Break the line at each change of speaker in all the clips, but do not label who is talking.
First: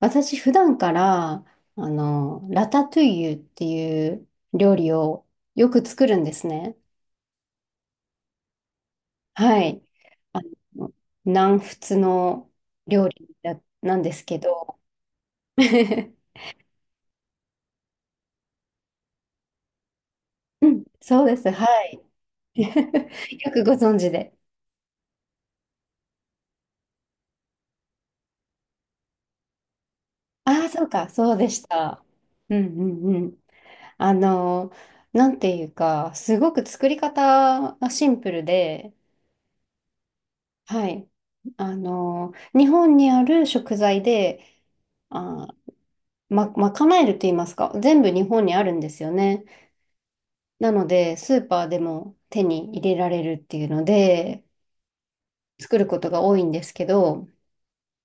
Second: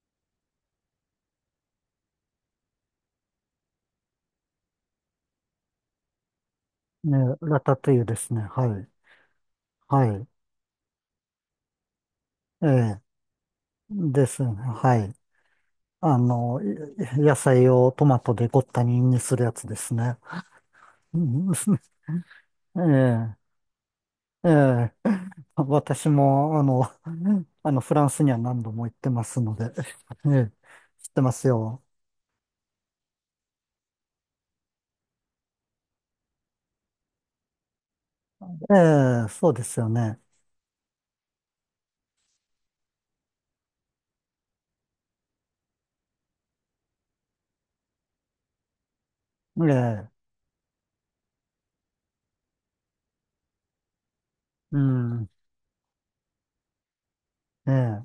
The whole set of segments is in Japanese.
私普段から、ラタトゥイユっていう料理をよく作るんですね。
ね、ラタトゥイユですね。はい。
はい。
はい。
あの、南仏の
ええ、
料理だなんです
で
け
すね。
ど。
はい。あ の、い野菜をトマトでごった煮にするやつですね。
うん
う
そうです。
ん、
はい。
え
よくご存知で。
え、ええ。私も、フランスには何度も行ってますので、ええ、
ああ、そう
知
か。
ってま
そう
す
でし
よ。
た。うんうんうん。あの、なんていうか、すごく作り方がシンプル
え
で、
え、そうですよね。
はい。日本にある食材で、あー、ま、賄えると言いますか、全部日本にあるんですよね。
ええ、
なので、スーパーでも手に入れられるっていうので、
うん、
作ることが多いんですけど、
ええ、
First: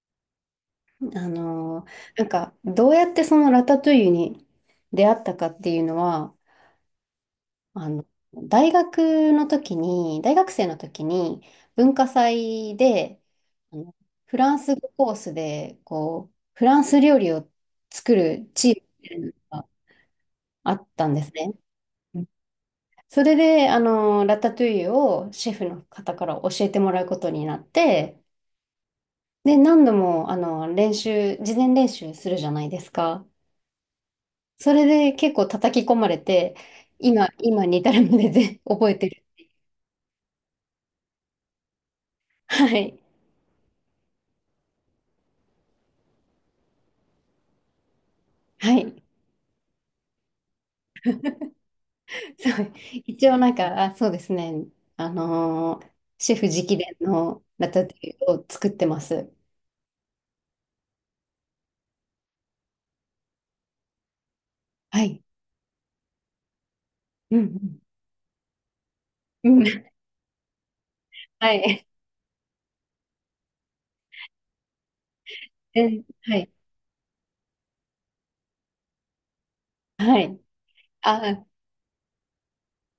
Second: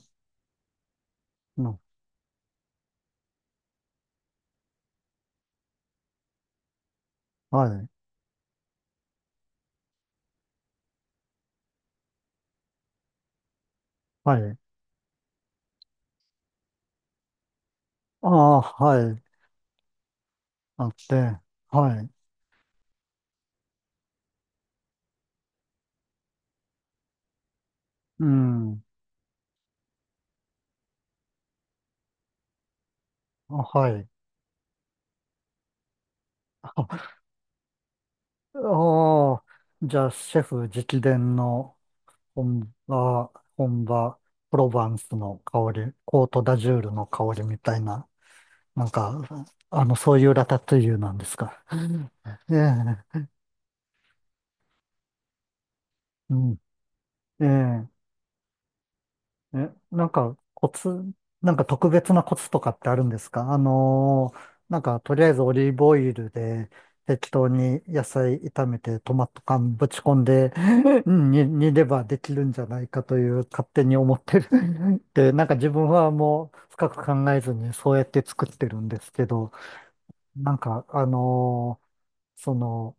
あ
の
のーなんか、どうやってそのラタトゥイユに出会ったかっていうのは、
はい、
あの、大学生の時に、文化祭で、あのフ
は
ラ
い。
ンス語コースで、こう、フランス料理を作
あ
る
あ、
チ
は
ー
い。
ムがあ
あ
っ
っ
たんです
て、
ね。
はい。
それで、ラタトゥイユをシェフの方から教えてもらうことになって、
うん、
で、何度も、事前練習するじゃないですか。
はい。
それで結構叩き込まれて、今に至るまでで 覚えてる。
ああ、じゃあ、シェフ直伝の
は
本
い。
場、本場、プロヴァンスの香り、コートダジュールの香りみたいな、
は
なん
い。
か、そういうラタトゥイユなんですか。うん、え
そう。
え、
一応なんか、あ、そうですね。あのーシ
う
ェフ
ん、
直伝の
え
ラタ
え。
トゥイユを作ってます。
え、なんかコツ、なんか特別なコツとかってあるんですか？なんか
は
とり
い。
あえずオリーブオイルで適
う
当に
ん。
野菜炒めてトマト
うん。う
缶ぶ
ん
ち込んで、 うん、
は
煮れ
い。
ばできるんじゃないかと、いう勝手に思ってる。 で、なんか自分
え、
は
はい。
もう深く考えずにそうやって作ってるんですけど、
はい。
なんか
あ、
その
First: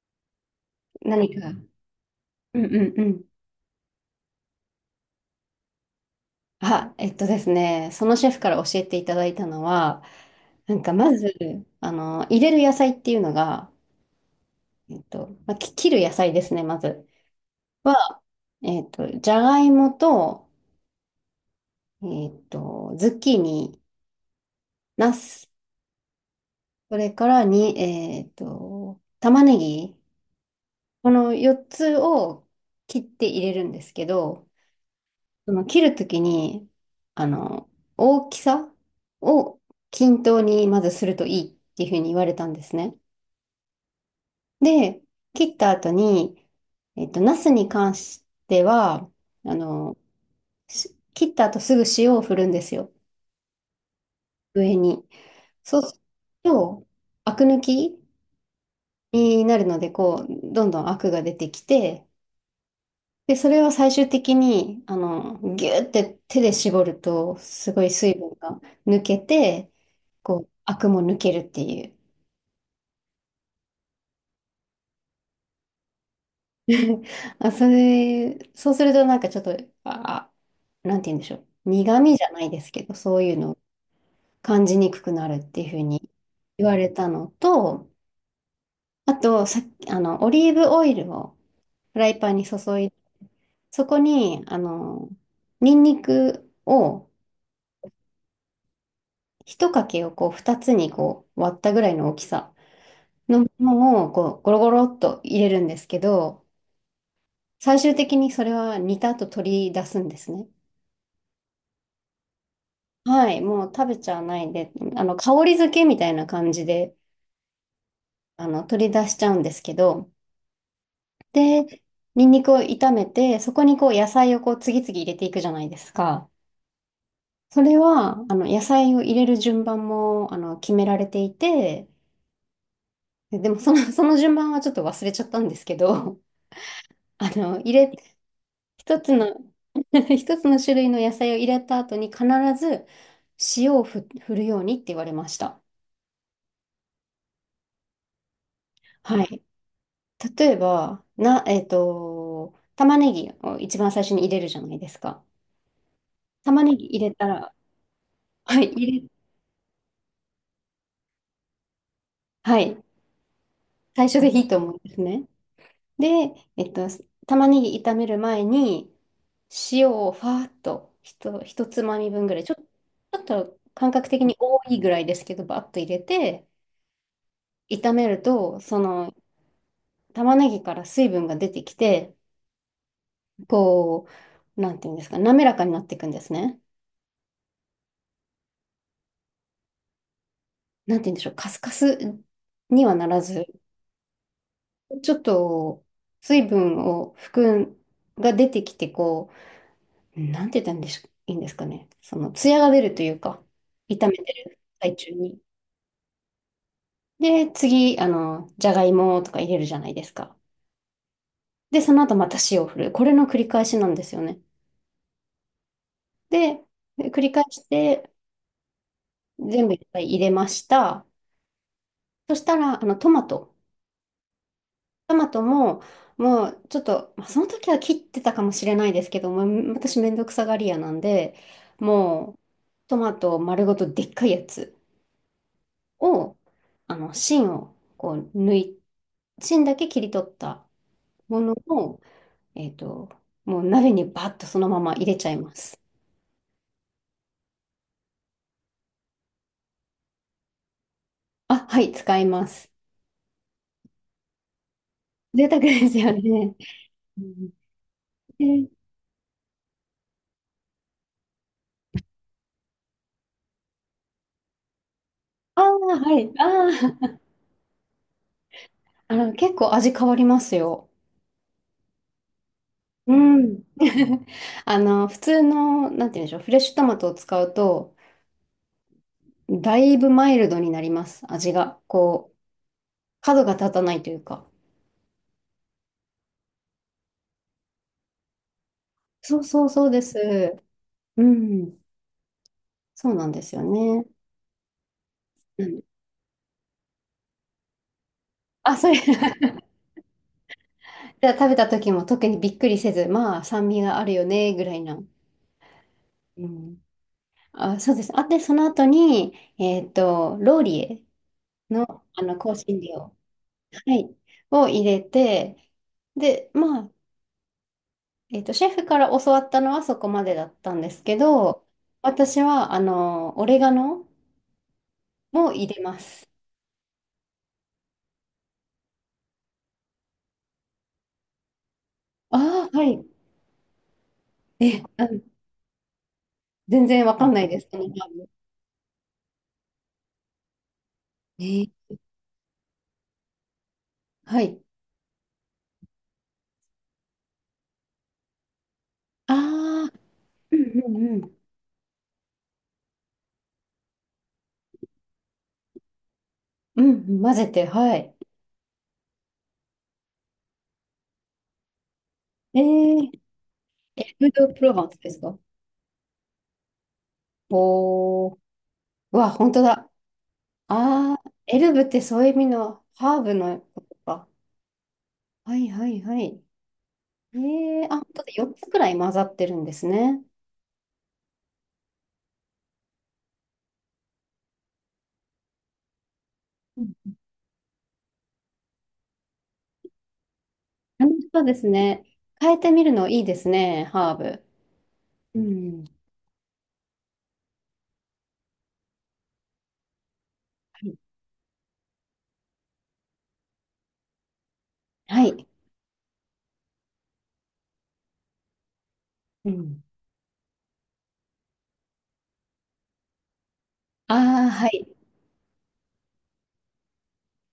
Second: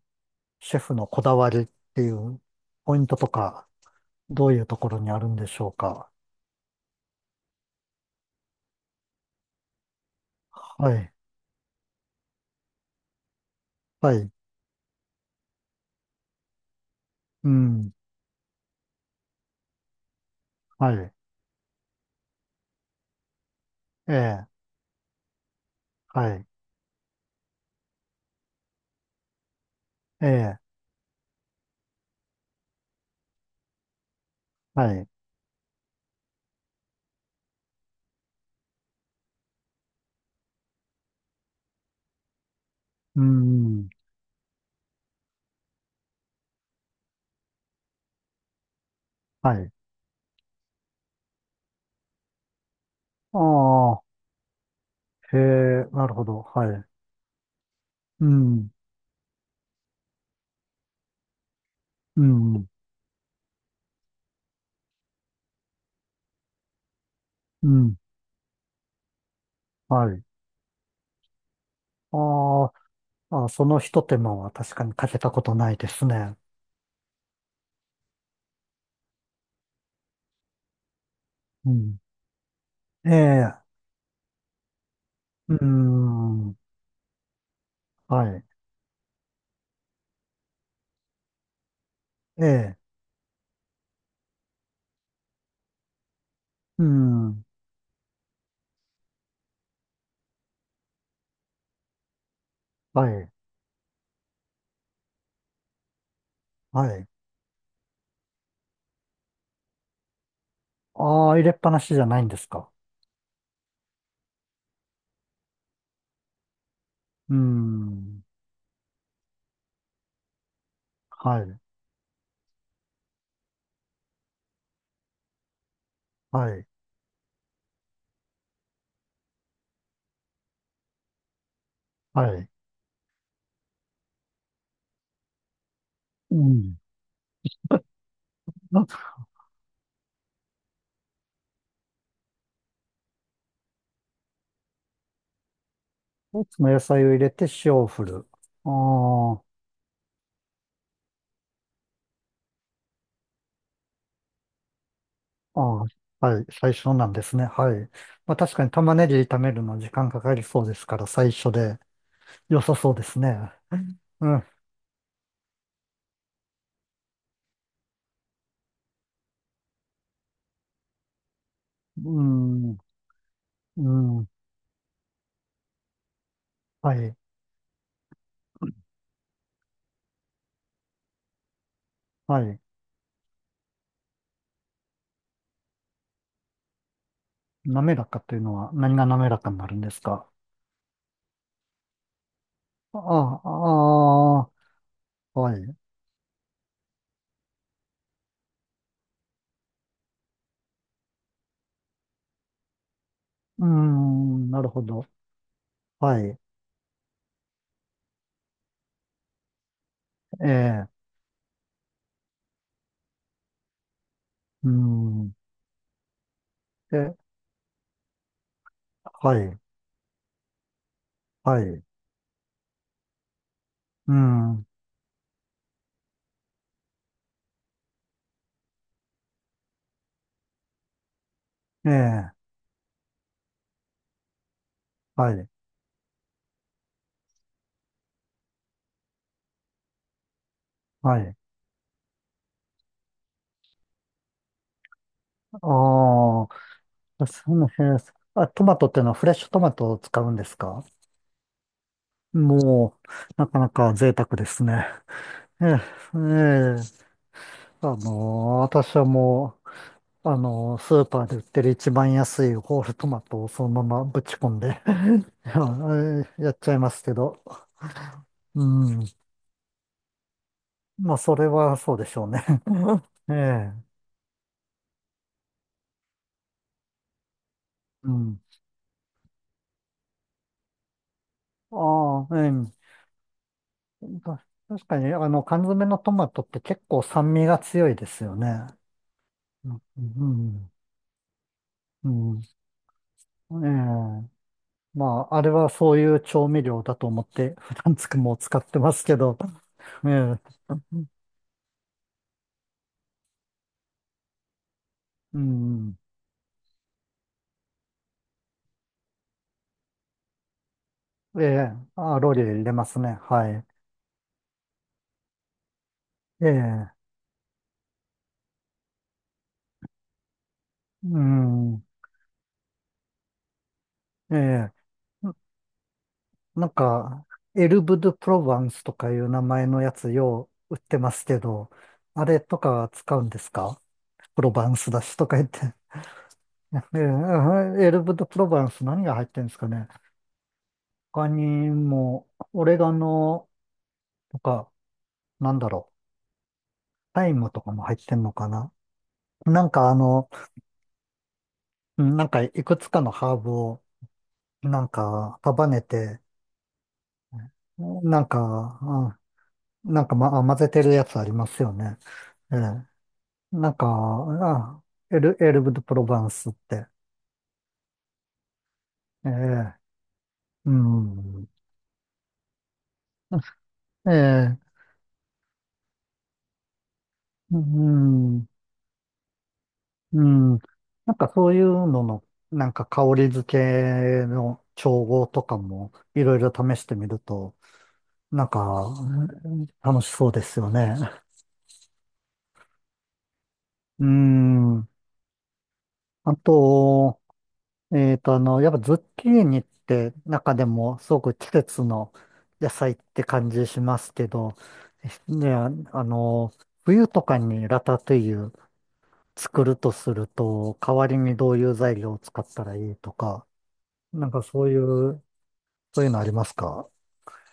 シェフのこ
何
だわ
か。
りっていう
うんうん
ポイ
う
ント
ん。
とか、どういうところにあるんでしょうか？
あ、えっとですね、そのシェフから教えていただいたのは、なんか
はい。
まず、入れる野菜っていうのが、
はい。
まあ、切る野菜ですね、まず
うん。
は、じゃがいもと、
はい。
ズッキーニ、
ええ、
ナス、
はい。
それからに、えっと、玉ねぎ、
ええ、
この4つを切って入れるんですけど、
はい。う
その切るときに、あの、大きさを均等にまずするといいっていうふうに言われたんですね。
ん、
で、切った後に、ナスに関しては、
は
あ
い。
の、切った後すぐ塩を振るんですよ。
ああ、
上に。
へ
そう
え、
する
なるほど。はい。
と、アク抜き
うん、
になるので、こう、どんどんアクが出てきて、
うん、
で、それを最終的に、ギューって手で絞ると、
う
すごい
ん、
水分が抜けて、
はい。
こう、アクも抜けるっていう。
ああ、あ、その一手間は確かにかけたことないですね。
あ、それ、そうするとなんかちょっと、あ、なんて言うんでしょう。
うん。
苦味じゃないですけど、
え
そういうの
え、
を感じにくくなるっ
う
ていうふうに
ん、
言われたのと、
はい。
あと、さっき、オリーブオイルをフライパン
え
に注
え、
いで、そこに、ニンニク
う
を
ん、
一かけをこう二つにこう割ったぐらいの大きさ
はい、
のものをこうゴロゴロっと入れるんですけど、
はい。
最終的にそれは煮た後取り出すんですね。
ああ、入れっぱなしじゃないんですか？
はい、もう食べちゃわないで、あの香り付けみたいな感じで
うん、
取り出しちゃうんですけど、
はい、
で、ニンニクを炒めて、そこにこう野菜をこう次々入れていくじゃないですか。
はい、
それはあの野菜を入れる順番もあの決められていて、
はい。
でもその順番はちょっと忘れちゃったんですけど、
うん。
あの、入れ、
あ、
一つの 一つの種類の野菜を入れた後に必ず塩をふ、振るようにって言われました。
その野菜を入れて塩を振る。あ
はい。
あ。
例えば、な、えっと、玉ねぎを一番最初に入れるじゃないですか。
ああ、はい、
玉
最
ねぎ
初
入
なん
れ
で
た
すね。
ら、
はい。まあ 確
は
かに
い、
玉
入
ね
れ、
ぎ炒めるの時間かかりそうですから、最初で
は
良さ
い、
そうですね。
最初
う
でい
ん、
いと思うんですね。で、玉ねぎ炒める前に、塩をファーっと、一つまみ
う
分ぐらい、ち
ん、
ょっと感覚
う
的
ん、
に多いぐらいですけど、バッと入れて、
はい、
炒めると、その玉ねぎから水分が出てきて、
はい。
こう、なんていうんですか、滑らかになっていくんですね。
滑らかというのは何が滑らかになるんですか？
なんていうんでしょう、カスカスには
あ
なら
あ、
ず、
あ
ちょっ
あ、はい。
と水分を含んが出てきて、こう、なんて言ったらいいんでしょいいんですかね。その、ツヤが出るというか、
う
炒めて
ん、
る
なるほ
最
ど。
中に。
はい。
で、次、じゃがいもとか入れるじゃないですか。
ええ、
で、その後また塩を振る。これの繰り返しなんですよね。
うん、
で、で繰
え、
り返して、
はい、
全部いっぱい入れました。
はい。
そしたら、あの、トマト。
うん、
トマトも、もう、ちょっと、まあ、その時は切ってたかもしれないですけども、私めんどくさがり屋なんで、
ええ、
もう、トマト丸ごとでっかいやつ
はい、
を、あの、芯を、こう、抜い、芯だけ切り取った
はい。
ものを、えっと、もう鍋にバッとそのまま入れちゃいま
あ
す。
あ、あ、そうなんですね。あ、トマトってのはフレッシュトマトを使うんですか？
あ、はい、使います。
もう、なかなか贅沢ですね。
贅沢
ええ、
ですよ
え
ね。
え、
うんで
私はもう、スーパーで売ってる一番安いホールトマトをそのままぶち込んで、
ああ、はい、
やっち
あ
ゃいます
あ。
けど。うん。
結構味変わりますよ。
まあ、それはそうでしょうね。
う
え
ん。
え、
普通の、なんて言うんでしょう、フレッシュトマトを使うと、
うん。
だいぶマイルドになります、味が。
あ
こ
あ、
う、
え
角が立たない
え。
というか。
確かに、缶詰のトマトって結構酸味が強いですよね。
そうそう
うん。
そうです。
うん、
うん、
うん。
そうなんで
え
すよね。
え。まあ、あれ
う
は
ん
そういう調味料だと思って、普段つくも使っ
あ、
て
そ
ま
れ じ
すけど、ええ。
ゃあ食べた時も特にびっくりせず、まあ、酸味があるよね、ぐらいな。
うん。
うん、あ、そうです。あ、で、その後に、ローリエ
ええ。
の、
あ、ローリエ
香
入れ
辛
ます
料。
ね。はい。
はい。を入れて、
え
で、まあ、
え。
シェフから教わったのはそこまでだったんですけ
う
ど、
ん。
私は、オレガノ
ええ。な
も入れます。
なんか、エルブ・ドゥ・プロヴァンスとかいう名前のやつよう売ってますけど、あれと
ああ、は
か
い。
使うんですか？プロヴァン
え、う
スだし
ん、
とか言って。
全
え
然わかんないです、そ
え、
の
エル
ハー
ブ・ドゥ・
ブ。
プロヴァンス、何が入ってるんですかね。他
え
に
ー
も、オレガノと
はい。
か、なんだろう、タイムとかも入ってんのかな。なん
あ
か
あ、うんうんうん。
うん、なんかいくつかのハーブを、なんか束ねて、
うんうん、混ぜて、はい。
なんか、うん、なんか、ま、あ、混ぜてるやつありますよね。え
え
え。
ー、
なんか、
エルブ・ド・プロヴ
あ、
ァンスですか
エルブ・ド・プロヴァンスって。
おー、う
え
わ、本当
え。
だ。
う
ああ、
ん。
エルブってそういう意味のハーブのこと
え
か。
え。
はいはいはい。え
う
えあ、本当で
ん。
4つくらい混ざってるんです
う
ね。
ん。なんかそういうのの、なんか香り付けの調合とかもいろいろ試
う
し
ん
てみると、なんか、うん、楽しそうですよね。
楽しそうですね。変えてみるのいいですね、
うー
ハーブ。
ん。
うん。
あと、やっぱズッキーニって中で
は
も
い
すごく季節の野菜って感じしますけど、
はい。
ね、あの、冬とかにラタトゥイユ
う
作る
ん。
とすると、代わりにどういう材料を使ったらいいとか、なんか
ああ、
そ
は
うい
い。
う、そういうのありますか？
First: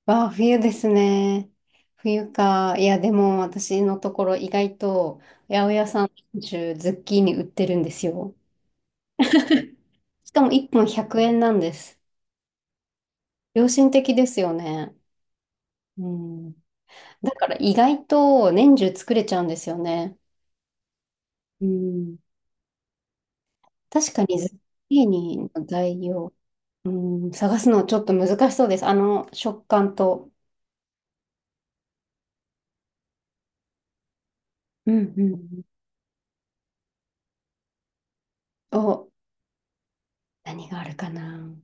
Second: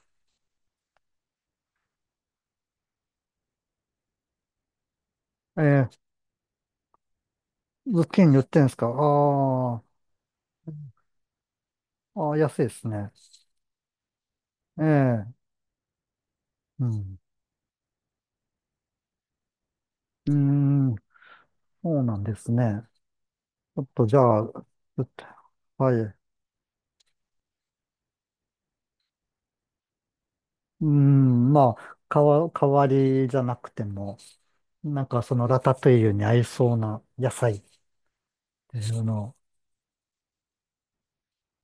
わあ、冬ですね。冬か。いや、でも私のところ意外と八百屋
ええ、
さん中ズッキーニ売ってるんで
ズ
す
ッキー
よ。
ニ売ってんですか？あー、
しかも1本100円なんです。
あー、安いですね。
良心的ですよね。
ええ、
うん。
うん。
だから意外と年中作れちゃうんですよね。
うーん、
う
そうな
ん。
んですね。ちょっと
確
じゃ
かに
あ、ち
ズッ
ょ
キー
っと
ニの
はい。
材
う
料、うん、探すのちょっと難しそうです。あの食感と。
ーん、まあ、代わりじゃなくても、
う
なん
ん
か
うん
そ
う
のラ
ん。
タトゥイユに合いそうな野菜っていう
お、
のを、
何があるかな。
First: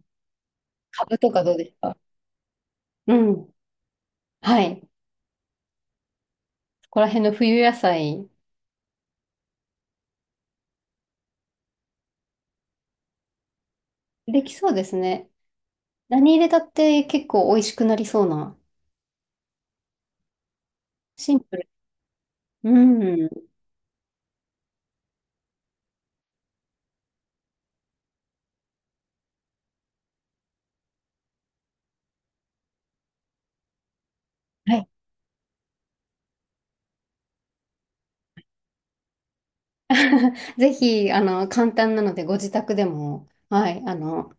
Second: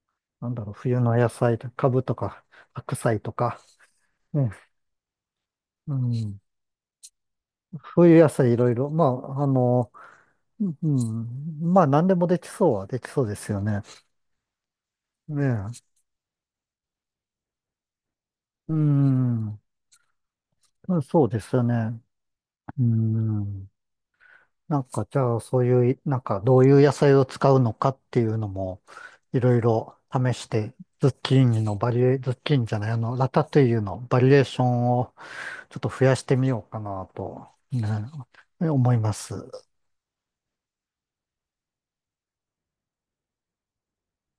なんだろう、冬
カ
の
ブ
野
とかど
菜、
うです
カ
か
ブとか、白
う
菜と
ん。
か、ね、
はい。
うん、
そこら辺の冬野
冬野
菜、
菜いろいろ、まあ、うん、まあ、何でもできそうはできそうですよね。
できそうですね。
ねえ、
何入れたって結構美味しくなりそうな。
うん、そう
シ
で
ン
す
プ
よ
ル。
ね。う
うん。
ん、なんか、じゃあ、そういう、なんか、どういう野菜を使うのかっていうのも、いろいろ試して、ズッキーニのバリエ、ズッキーニじゃない、あの、ラタトゥイユのバリエーショ
はい。
ンをちょっと増やしてみようかなと、ね、思います。
ぜひ、簡単なので、ご自宅でも、はい、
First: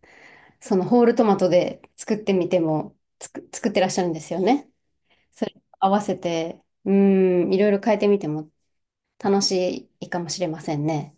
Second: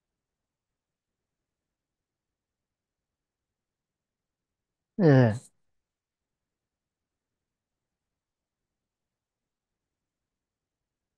そのホールトマトで作ってみても、作ってらっしゃるんですよね。
え
そ
え
れ合わせて、うん、いろいろ変えてみても楽しいかもしれませんね。